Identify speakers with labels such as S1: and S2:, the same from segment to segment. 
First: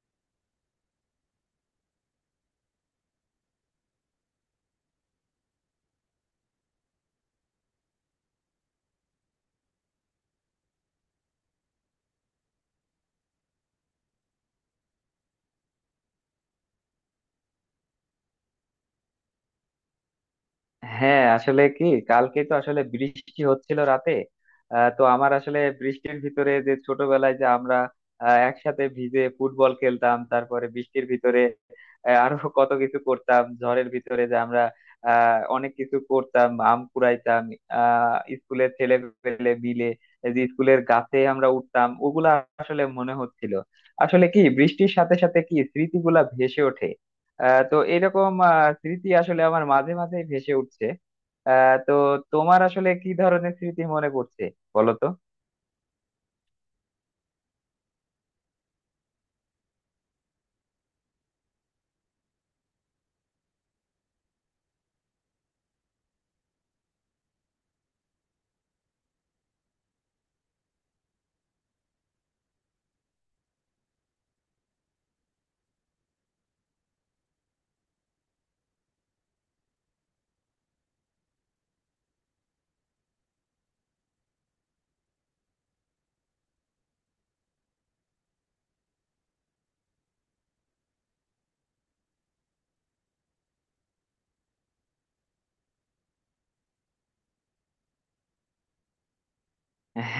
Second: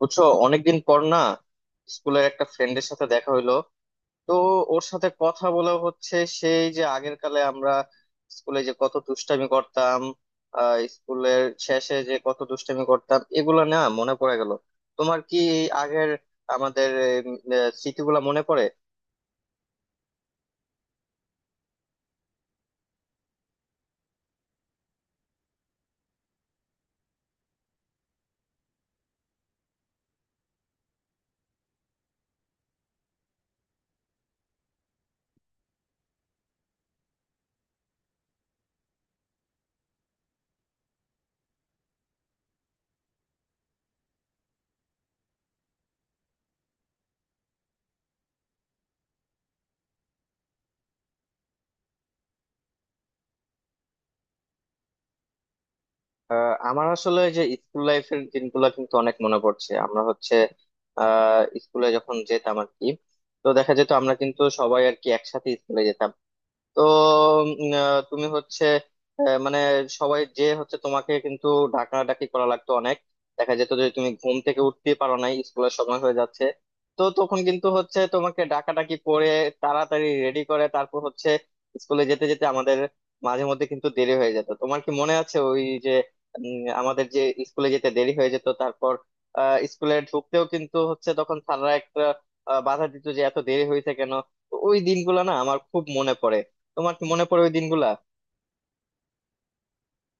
S1: বুঝছো, অনেকদিন পর না স্কুলের একটা ফ্রেন্ডের সাথে দেখা হইলো। তো ওর সাথে কথা বলা হচ্ছে, সেই যে আগের কালে আমরা স্কুলে যে কত দুষ্টামি করতাম, স্কুলের শেষে যে কত দুষ্টামি করতাম এগুলা না মনে পড়ে গেল। তোমার কি এই আগের আমাদের স্মৃতিগুলা মনে পড়ে?
S2: হ্যাঁ, আসলে কি, কালকে তো আসলে বৃষ্টি হচ্ছিল রাতে। তো আমার আসলে বৃষ্টির ভিতরে যে ছোটবেলায় যে আমরা একসাথে ভিজে ফুটবল খেলতাম, তারপরে বৃষ্টির ভিতরে আরো কত কিছু করতাম, ঝড়ের ভিতরে যে আমরা অনেক কিছু করতাম, আম কুড়াইতাম। স্কুলের ছেলে পেলে মিলে এই যে স্কুলের গাছে আমরা উঠতাম, ওগুলা আসলে মনে হচ্ছিল। আসলে কি বৃষ্টির সাথে সাথে কি স্মৃতিগুলা ভেসে ওঠে। তো এরকম স্মৃতি আসলে আমার মাঝে মাঝে ভেসে উঠছে। তো তোমার আসলে কি ধরনের স্মৃতি মনে পড়ছে? বলো তো।
S1: আমার আসলে যে স্কুল লাইফের দিনগুলা কিন্তু অনেক মনে পড়ছে। আমরা হচ্ছে স্কুলে যখন যেতাম আর কি। তো দেখা যেত আমরা কিন্তু সবাই আর কি একসাথে স্কুলে যেতাম। তো তুমি হচ্ছে, মানে সবাই যে হচ্ছে তোমাকে কিন্তু ডাকাডাকি করা লাগতো অনেক। দেখা যেত যে তুমি ঘুম থেকে উঠতে পারো নাই, স্কুলের সময় হয়ে যাচ্ছে। তো তখন কিন্তু হচ্ছে তোমাকে ডাকাডাকি করে তাড়াতাড়ি রেডি করে, তারপর হচ্ছে স্কুলে যেতে যেতে আমাদের মাঝে মধ্যে কিন্তু দেরি হয়ে যেত। তোমার কি মনে আছে ওই যে আমাদের যে স্কুলে যেতে দেরি হয়ে যেত, তারপর স্কুলে ঢুকতেও কিন্তু হচ্ছে তখন স্যাররা একটা বাধা দিত যে এত দেরি হয়েছে কেন। তো ওই দিনগুলো না আমার খুব মনে পড়ে। তোমার কি মনে পড়ে ওই দিনগুলা?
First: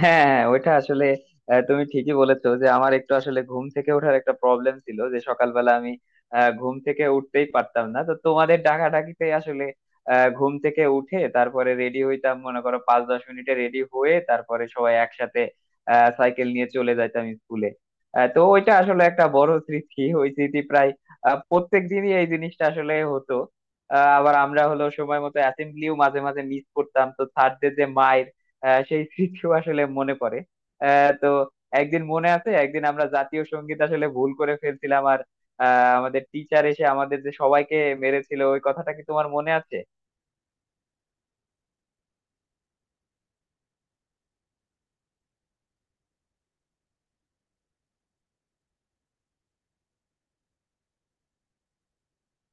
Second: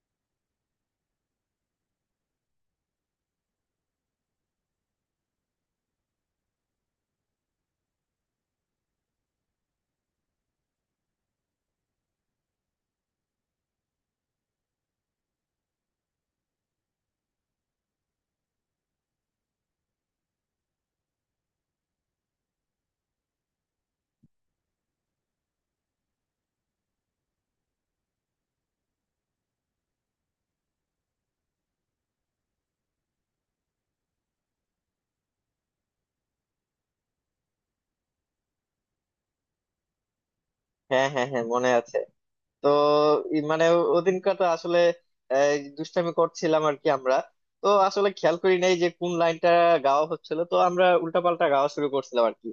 S2: হ্যাঁ, ওইটা আসলে তুমি ঠিকই বলেছো যে আমার একটু আসলে ঘুম থেকে ওঠার একটা প্রবলেম ছিল, যে সকালবেলা আমি ঘুম থেকে উঠতেই পারতাম না। তো তোমাদের ডাকাডাকিতে আসলে ঘুম থেকে উঠে তারপরে রেডি হইতাম, মনে করো 5-10 মিনিটে রেডি হয়ে, তারপরে সবাই একসাথে সাইকেল নিয়ে চলে যাইতাম স্কুলে। তো ওইটা আসলে একটা বড় স্মৃতি, ওই স্মৃতি প্রায় প্রত্যেক দিনই এই জিনিসটা আসলে হতো। আবার আমরা হলো সময় মতো অ্যাসেম্বলিও মাঝে মাঝে মিস করতাম, তো স্যারদের যে মাইর, সেই স্মৃতিও আসলে মনে পড়ে। তো একদিন মনে আছে, একদিন আমরা জাতীয় সঙ্গীত আসলে ভুল করে ফেলছিলাম, আর আমাদের টিচার এসে আমাদের যে সবাইকে মেরেছিল, ওই কথাটা কি তোমার মনে আছে?
S1: হ্যাঁ, হ্যাঁ, হ্যাঁ, মনে আছে। তো মানে ওদিনকার তো আসলে এই, দুষ্টামি করছিলাম আর কি আমরা। তো আসলে খেয়াল করি নাই যে কোন লাইনটা গাওয়া হচ্ছিল, তো আমরা উল্টাপাল্টা গাওয়া শুরু করছিলাম আর কি।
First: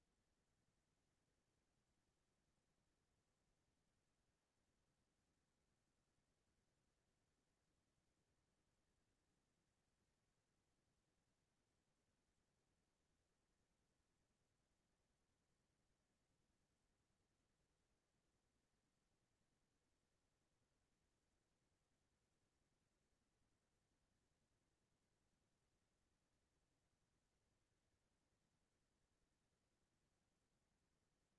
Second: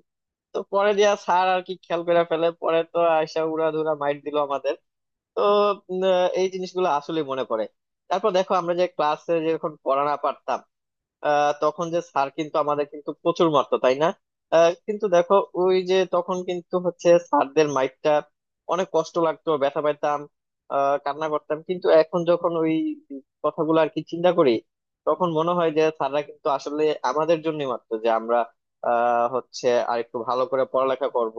S1: তো পরে দিয়া স্যার আর কি খেয়াল করে ফেলে, পরে তো আয়সা উড়াধুরা মাইট দিল আমাদের। তো এই জিনিসগুলো আসলে মনে পড়ে। তারপর দেখো আমরা যে ক্লাসে যখন পড়া না পারতাম তখন যে স্যার কিন্তু আমাদের কিন্তু প্রচুর মারতো, তাই না? কিন্তু দেখো ওই যে তখন কিন্তু হচ্ছে স্যারদের মাইরটা অনেক কষ্ট লাগতো, ব্যথা পাইতাম, কান্না করতাম। কিন্তু এখন যখন ওই কথাগুলো আর কি চিন্তা করি, তখন মনে হয় যে স্যাররা কিন্তু আসলে আমাদের জন্য মারতো, যে আমরা হচ্ছে আর একটু ভালো করে পড়ালেখা করব।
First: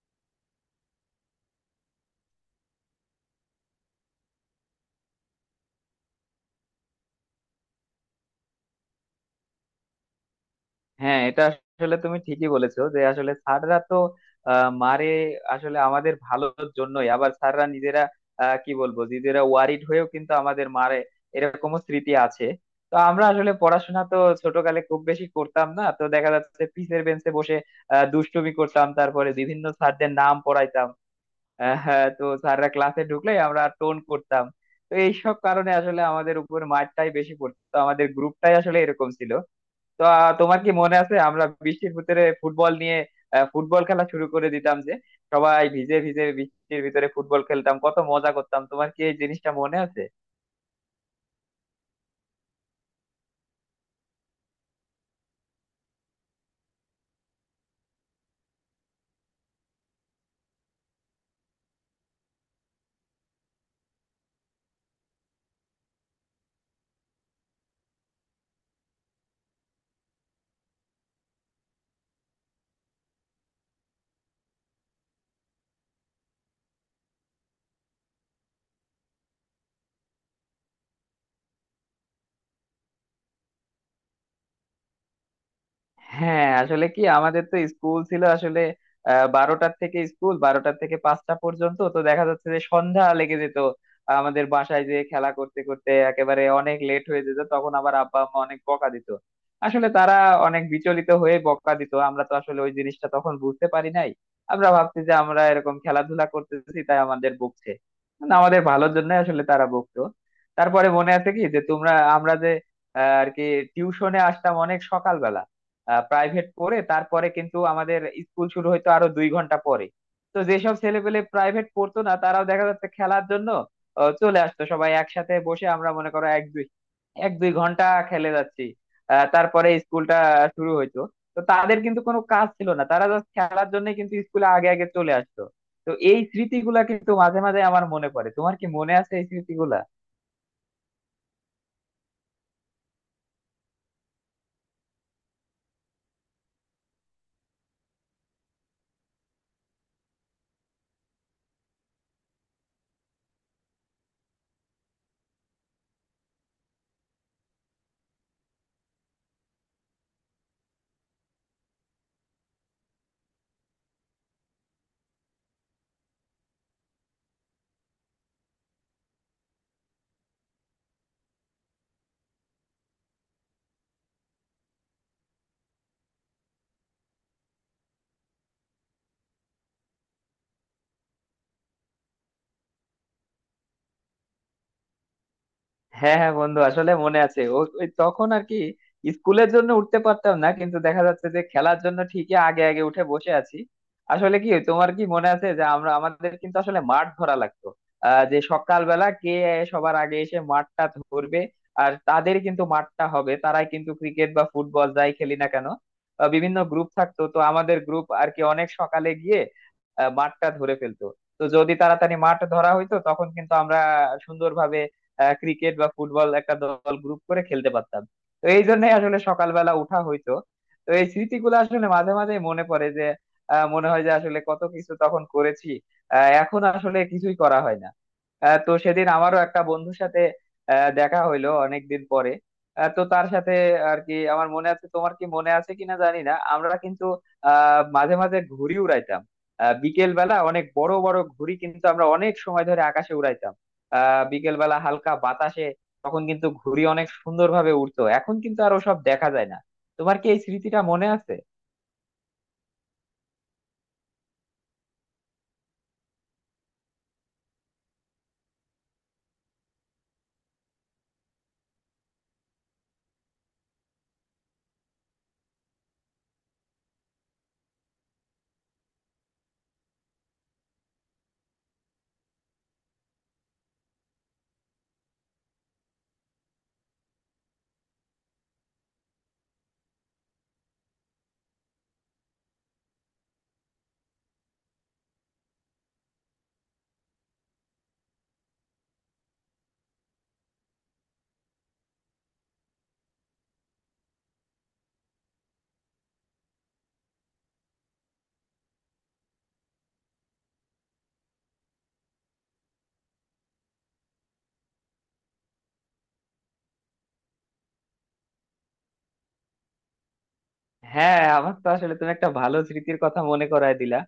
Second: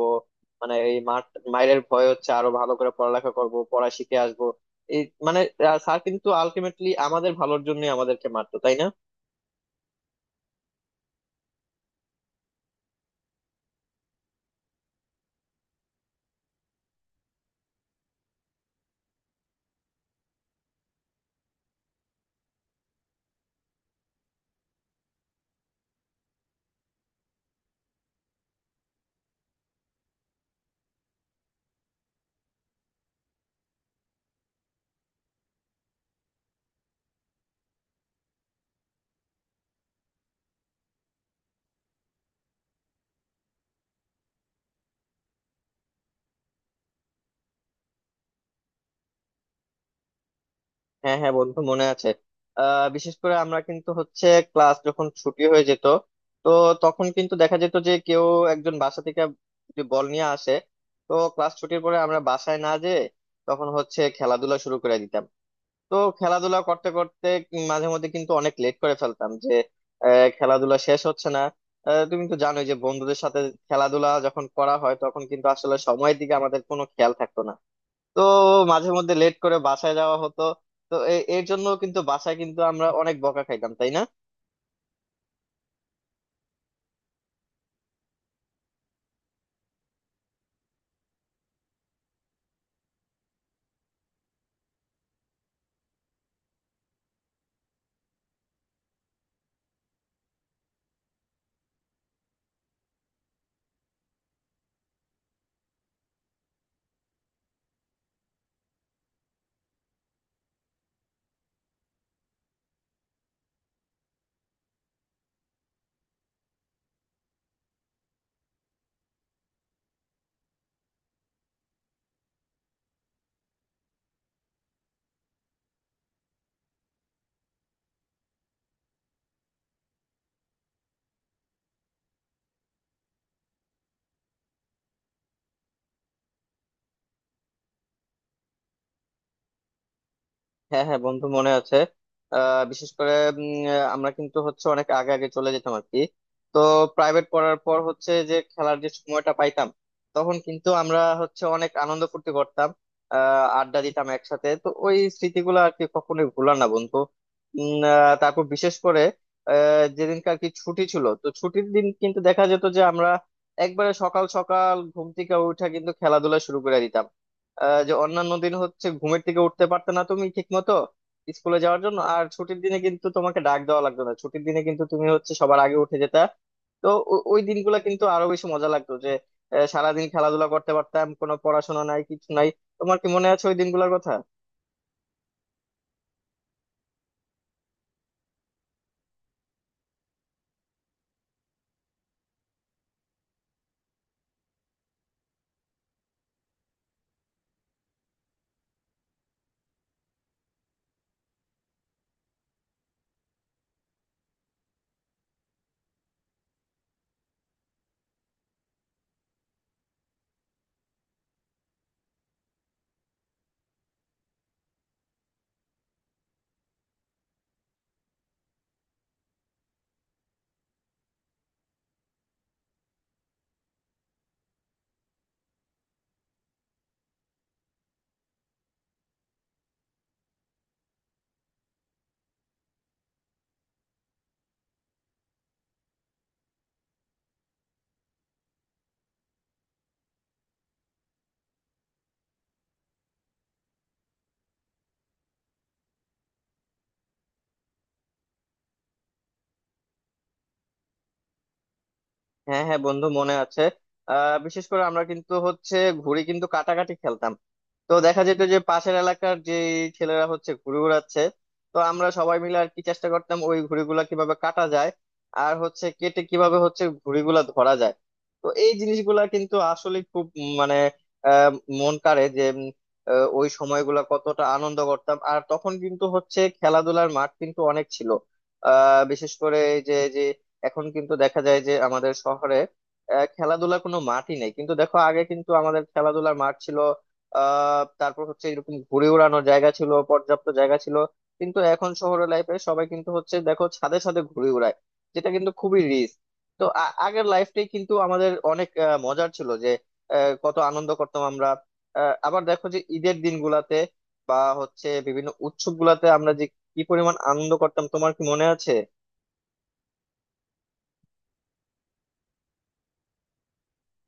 S1: মানে এই মার, মায়ের ভয় হচ্ছে আরো ভালো করে পড়ালেখা করব, পড়া শিখে আসবো। এই মানে, স্যার কিন্তু আলটিমেটলি আমাদের ভালোর জন্য আমাদেরকে মারতো, তাই না?
S2: হ্যাঁ, এটা আসলে তুমি ঠিকই বলেছো যে আসলে স্যাররা তো মারে আসলে আমাদের ভালোর জন্যই। আবার স্যাররা নিজেরা কি বলবো, নিজেরা ওয়ারিড হয়েও কিন্তু আমাদের মারে, এরকমও স্মৃতি আছে। তো আমরা আসলে পড়াশোনা তো ছোটকালে খুব বেশি করতাম না, তো দেখা যাচ্ছে পিসের বেঞ্চে বসে দুষ্টুমি করতাম, তারপরে বিভিন্ন স্যারদের নাম পড়াইতাম। হ্যাঁ, তো স্যাররা ক্লাসে ঢুকলে আমরা টোন করতাম। তো এইসব কারণে আসলে আমাদের উপর মারটাই বেশি পড়তো, আমাদের গ্রুপটাই আসলে এরকম ছিল। তো তোমার কি মনে আছে আমরা বৃষ্টির ভিতরে ফুটবল নিয়ে ফুটবল খেলা শুরু করে দিতাম, যে সবাই ভিজে ভিজে বৃষ্টির ভিতরে ফুটবল খেলতাম, কত মজা করতাম, তোমার কি এই জিনিসটা মনে আছে?
S1: হ্যাঁ, হ্যাঁ, বন্ধু মনে আছে। বিশেষ করে আমরা কিন্তু হচ্ছে ক্লাস যখন ছুটি হয়ে যেত, তো তখন কিন্তু দেখা যেত যে কেউ একজন বাসা থেকে যে বল নিয়ে আসে। তো ক্লাস ছুটির পরে আমরা বাসায় না যেয়ে তখন হচ্ছে খেলাধুলা শুরু করে দিতাম। তো খেলাধুলা করতে করতে মাঝে মধ্যে কিন্তু অনেক লেট করে ফেলতাম যে, খেলাধুলা শেষ হচ্ছে না। তুমি তো জানোই যে বন্ধুদের সাথে খেলাধুলা যখন করা হয় তখন কিন্তু আসলে সময়ের দিকে আমাদের কোনো খেয়াল থাকতো না। তো মাঝে মধ্যে লেট করে বাসায় যাওয়া হতো। তো এর জন্য কিন্তু বাসায় কিন্তু আমরা অনেক বকা খাইতাম, তাই না?
S2: হ্যাঁ, আসলে কি আমাদের তো স্কুল ছিল আসলে বারোটার থেকে, স্কুল 12টার থেকে 5টা পর্যন্ত, তো দেখা যাচ্ছে যে সন্ধ্যা লেগে যেত আমাদের, বাসায় যে খেলা করতে করতে একেবারে অনেক লেট হয়ে যেত, তখন আবার আব্বা আম্মা অনেক বকা দিত। আসলে তারা অনেক বিচলিত হয়ে বকা দিত, আমরা তো আসলে ওই জিনিসটা তখন বুঝতে পারি নাই। আমরা ভাবছি যে আমরা এরকম খেলাধুলা করতেছি তাই আমাদের বকছে, না, আমাদের ভালোর জন্য আসলে তারা বকতো। তারপরে মনে আছে কি যে তোমরা, আমরা যে আর কি টিউশনে আসতাম অনেক সকালবেলা, প্রাইভেট পড়ে তারপরে কিন্তু আমাদের স্কুল শুরু হইতো আরো 2 ঘন্টা পরে। তো যেসব ছেলেপেলে প্রাইভেট পড়তো না তারাও দেখা যাচ্ছে খেলার জন্য চলে আসতো, সবাই একসাথে বসে আমরা মনে করো 1-2 ঘন্টা খেলে যাচ্ছি। তারপরে স্কুলটা শুরু হইতো। তো তাদের কিন্তু কোনো কাজ ছিল না, তারা জাস্ট খেলার জন্য কিন্তু স্কুলে আগে আগে চলে আসতো। তো এই স্মৃতিগুলা কিন্তু মাঝে মাঝে আমার মনে পড়ে, তোমার কি মনে আছে এই স্মৃতিগুলা?
S1: হ্যাঁ, হ্যাঁ, বন্ধু মনে আছে। বিশেষ করে আমরা কিন্তু হচ্ছে অনেক আগে আগে চলে যেতাম আর কি। তো প্রাইভেট পড়ার পর হচ্ছে যে খেলার যে সময়টা পাইতাম, তখন কিন্তু আমরা হচ্ছে অনেক আনন্দ ফুর্তি করতাম, আড্ডা দিতাম একসাথে। তো ওই স্মৃতিগুলো আর কি কখনোই ভুলার না বন্ধু। তারপর বিশেষ করে যেদিনকার কি ছুটি ছিল, তো ছুটির দিন কিন্তু দেখা যেত যে আমরা একবারে সকাল সকাল ঘুম থেকে উঠে কিন্তু খেলাধুলা শুরু করে দিতাম। যে অন্যান্য দিন হচ্ছে ঘুমের থেকে উঠতে পারতে না তুমি ঠিক মতো স্কুলে যাওয়ার জন্য, আর ছুটির দিনে কিন্তু তোমাকে ডাক দেওয়া লাগতো না, ছুটির দিনে কিন্তু তুমি হচ্ছে সবার আগে উঠে যেতা। তো ওই দিনগুলো কিন্তু আরো বেশি মজা লাগতো যে সারাদিন খেলাধুলা করতে পারতাম, কোনো পড়াশোনা নাই কিছু নাই। তোমার কি মনে আছে ওই দিনগুলোর কথা?
S2: হ্যাঁ, হ্যাঁ বন্ধু, আসলে মনে আছে। ও ওই তখন আর কি স্কুলের জন্য উঠতে পারতাম না, কিন্তু দেখা যাচ্ছে যে খেলার জন্য ঠিকই আগে আগে উঠে বসে আছি। আসলে কি তোমার কি মনে আছে যে আমরা, আমাদের কিন্তু আসলে মাঠ ধরা লাগতো যে সকালবেলা কে সবার আগে এসে মাঠটা ধরবে, আর তাদের কিন্তু মাঠটা হবে, তারাই কিন্তু ক্রিকেট বা ফুটবল যাই খেলি না কেন। বিভিন্ন গ্রুপ থাকতো, তো আমাদের গ্রুপ আর কি অনেক সকালে গিয়ে মাঠটা ধরে ফেলতো। তো যদি তাড়াতাড়ি মাঠ ধরা হইতো তখন কিন্তু আমরা সুন্দরভাবে ক্রিকেট বা ফুটবল একটা দল গ্রুপ করে খেলতে পারতাম। তো এই জন্যই আসলে সকালবেলা উঠা হইতো। তো এই স্মৃতিগুলো আসলে মাঝে মাঝে মনে পড়ে, যে মনে হয় যে আসলে কত কিছু তখন করেছি, এখন আসলে কিছুই করা হয় না। তো সেদিন আমারও একটা বন্ধুর সাথে দেখা হইলো অনেকদিন পরে। তো তার সাথে আর কি আমার মনে আছে, তোমার কি মনে আছে কিনা জানি না, আমরা কিন্তু মাঝে মাঝে ঘুড়ি উড়াইতাম। বিকেল বেলা অনেক বড় বড় ঘুড়ি কিন্তু আমরা অনেক সময় ধরে আকাশে উড়াইতাম। বিকেলবেলা হালকা বাতাসে তখন কিন্তু ঘুড়ি অনেক সুন্দরভাবে উড়তো, এখন কিন্তু আর ওসব দেখা যায় না। তোমার কি এই স্মৃতিটা মনে আছে?
S1: হ্যাঁ, হ্যাঁ, বন্ধু মনে আছে। বিশেষ করে আমরা কিন্তু হচ্ছে ঘুড়ি কিন্তু কাটাকাটি খেলতাম। তো দেখা যেত যে পাশের এলাকার যে ছেলেরা হচ্ছে ঘুড়ি উড়াচ্ছে, তো আমরা সবাই মিলে আর কি চেষ্টা করতাম ওই ঘুড়িগুলা কিভাবে কাটা যায় আর হচ্ছে কেটে কিভাবে হচ্ছে ঘুড়িগুলা ধরা যায়। তো এই জিনিসগুলা কিন্তু আসলে খুব মানে আহ মন কাড়ে, যে ওই সময়গুলা কতটা আনন্দ করতাম। আর তখন কিন্তু হচ্ছে খেলাধুলার মাঠ কিন্তু অনেক ছিল, বিশেষ করে এই যে যে এখন কিন্তু দেখা যায় যে আমাদের শহরে খেলাধুলার কোনো মাঠই নেই। কিন্তু দেখো আগে কিন্তু আমাদের খেলাধুলার মাঠ ছিল, তারপর হচ্ছে এরকম ঘুড়ি ওড়ানোর জায়গা ছিল, পর্যাপ্ত জায়গা ছিল। কিন্তু এখন শহরের লাইফে সবাই কিন্তু হচ্ছে দেখো ছাদে ছাদে ঘুড়ি ওড়ায়, যেটা কিন্তু খুবই রিস্ক। তো আগের লাইফটাই কিন্তু আমাদের অনেক মজার ছিল যে কত আনন্দ করতাম আমরা। আবার দেখো যে ঈদের দিনগুলাতে বা হচ্ছে বিভিন্ন উৎসব গুলাতে আমরা যে কি পরিমাণ আনন্দ করতাম, তোমার কি মনে আছে?
S2: হ্যাঁ, আমার তো আসলে তুমি একটা ভালো স্মৃতির কথা মনে করায় দিলা।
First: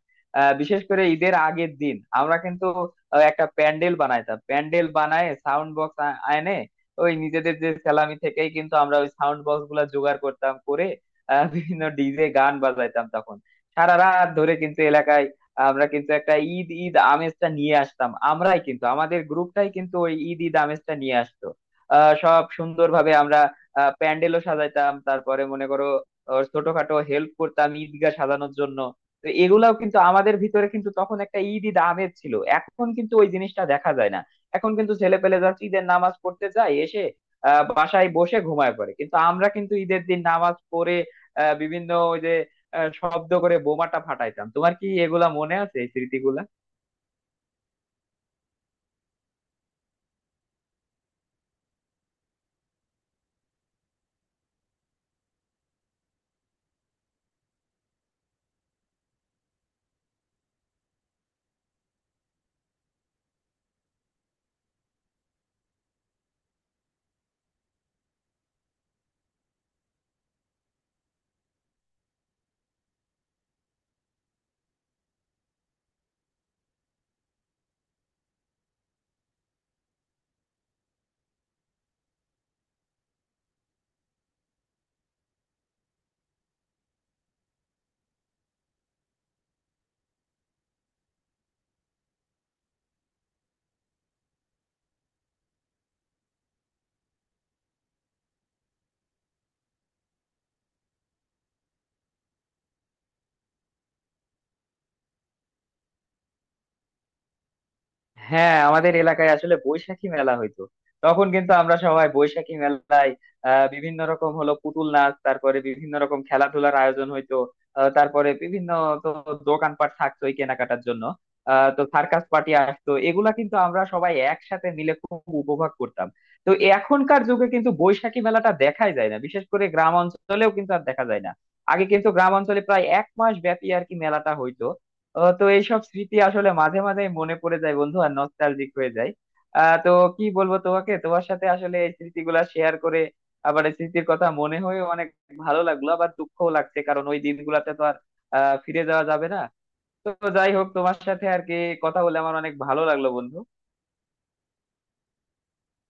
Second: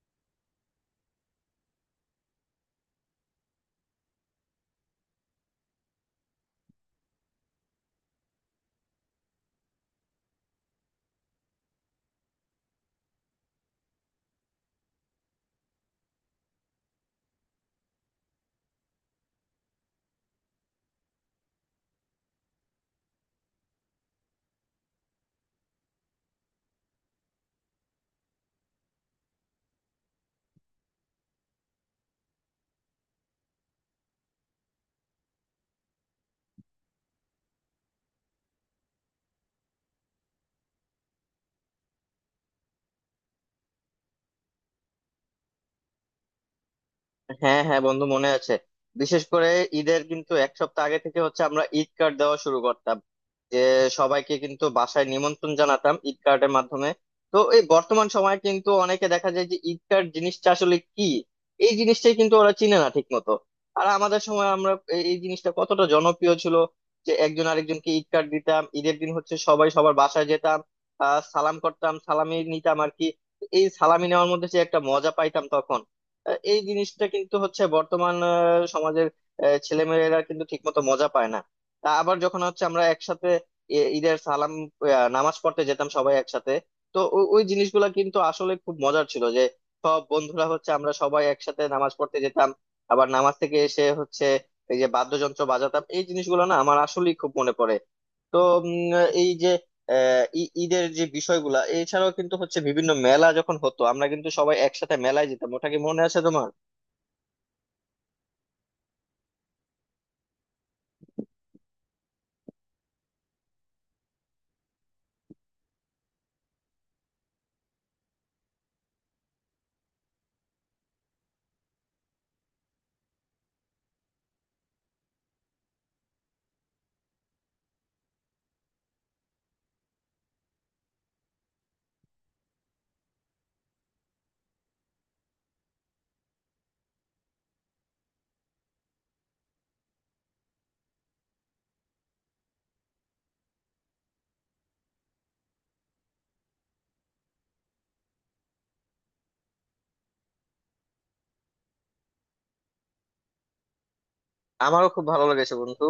S2: বিশেষ করে ঈদের আগের দিন আমরা কিন্তু একটা প্যান্ডেল বানাইতাম, প্যান্ডেল বানায় সাউন্ড বক্স আনে। ওই নিজেদের যে স্যালামি থেকেই কিন্তু আমরা ওই সাউন্ড বক্স গুলা জোগাড় করতাম, করে বিভিন্ন ডিজে গান বাজাইতাম তখন। সারা রাত ধরে কিন্তু এলাকায় আমরা কিন্তু একটা ঈদ ঈদ আমেজটা নিয়ে আসতাম, আমরাই কিন্তু আমাদের গ্রুপটাই কিন্তু ওই ঈদ ঈদ আমেজটা নিয়ে আসতো। সব সুন্দরভাবে আমরা প্যান্ডেলও সাজাইতাম, তারপরে মনে করো ওর ছোটখাটো হেল্প করতাম ঈদগাহ সাজানোর জন্য। তো এগুলাও কিন্তু আমাদের ভিতরে কিন্তু তখন একটা ঈদ ঈদ আমেজ ছিল, এখন কিন্তু ওই জিনিসটা দেখা যায় না। এখন কিন্তু ছেলে পেলে যাচ্ছে, ঈদের নামাজ পড়তে যায় এসে বাসায় বসে ঘুমায় পড়ে, কিন্তু আমরা কিন্তু ঈদের দিন নামাজ পড়ে বিভিন্ন ওই যে শব্দ করে বোমাটা ফাটাইতাম। তোমার কি এগুলা মনে আছে, এই স্মৃতিগুলা?
S1: হ্যাঁ, হ্যাঁ, বন্ধু মনে আছে। বিশেষ করে ঈদের কিন্তু এক সপ্তাহ আগে থেকে হচ্ছে আমরা ঈদ কার্ড দেওয়া শুরু করতাম, যে সবাইকে কিন্তু বাসায় নিমন্ত্রণ জানাতাম ঈদ কার্ডের মাধ্যমে। তো এই বর্তমান সময়ে কিন্তু অনেকে দেখা যায় যে ঈদ কার্ড জিনিসটা আসলে কি, এই জিনিসটাই কিন্তু ওরা চিনে না ঠিক মতো। আর আমাদের সময় আমরা এই এই জিনিসটা কতটা জনপ্রিয় ছিল, যে একজন আরেকজনকে ঈদ কার্ড দিতাম। ঈদের দিন হচ্ছে সবাই সবার বাসায় যেতাম, সালাম করতাম সালামি নিতাম আর কি। এই সালামি নেওয়ার মধ্যে যে একটা মজা পাইতাম তখন, এই জিনিসটা কিন্তু হচ্ছে বর্তমান সমাজের ছেলে মেয়েরা কিন্তু ঠিকমতো মজা পায় না। তা আবার যখন হচ্ছে আমরা একসাথে ঈদের সালাম, নামাজ পড়তে যেতাম সবাই একসাথে। তো ওই জিনিসগুলো কিন্তু আসলে খুব মজার ছিল যে সব বন্ধুরা হচ্ছে আমরা সবাই একসাথে নামাজ পড়তে যেতাম। আবার নামাজ থেকে এসে হচ্ছে এই যে বাদ্যযন্ত্র বাজাতাম, এই জিনিসগুলো না আমার আসলেই খুব মনে পড়ে। তো এই যে ঈদের যে বিষয়গুলা এছাড়াও কিন্তু হচ্ছে বিভিন্ন মেলা যখন হতো আমরা কিন্তু সবাই একসাথে মেলায় যেতাম, ওটা কি মনে আছে তোমার?
S2: হ্যাঁ, আমাদের এলাকায় আসলে বৈশাখী মেলা হইতো, তখন কিন্তু আমরা সবাই বৈশাখী মেলায় বিভিন্ন রকম হলো পুতুল নাচ, তারপরে বিভিন্ন রকম খেলাধুলার আয়োজন হইতো। তারপরে বিভিন্ন, তো দোকানপাট থাকতোই কেনাকাটার জন্য। তো সার্কাস পার্টি আসতো, এগুলা কিন্তু আমরা সবাই একসাথে মিলে খুব উপভোগ করতাম। তো এখনকার যুগে কিন্তু বৈশাখী মেলাটা দেখাই যায় না, বিশেষ করে গ্রাম অঞ্চলেও কিন্তু আর দেখা যায় না। আগে কিন্তু গ্রাম অঞ্চলে প্রায় এক মাস ব্যাপী আর কি মেলাটা হইতো। তো এইসব স্মৃতি আসলে মাঝে মাঝে মনে পড়ে যায় বন্ধু, আর নস্টালজিক হয়ে যায়। তো কি বলবো তোমাকে, তোমার সাথে আসলে এই স্মৃতিগুলা শেয়ার করে আবার এই স্মৃতির কথা মনে হয়ে অনেক ভালো লাগলো, আবার দুঃখও লাগছে কারণ ওই দিনগুলাতে তো আর ফিরে যাওয়া যাবে না। তো যাই হোক, তোমার সাথে আর কি কথা বলে আমার অনেক ভালো লাগলো বন্ধু।
S1: আমারও খুব ভালো লেগেছে বন্ধু।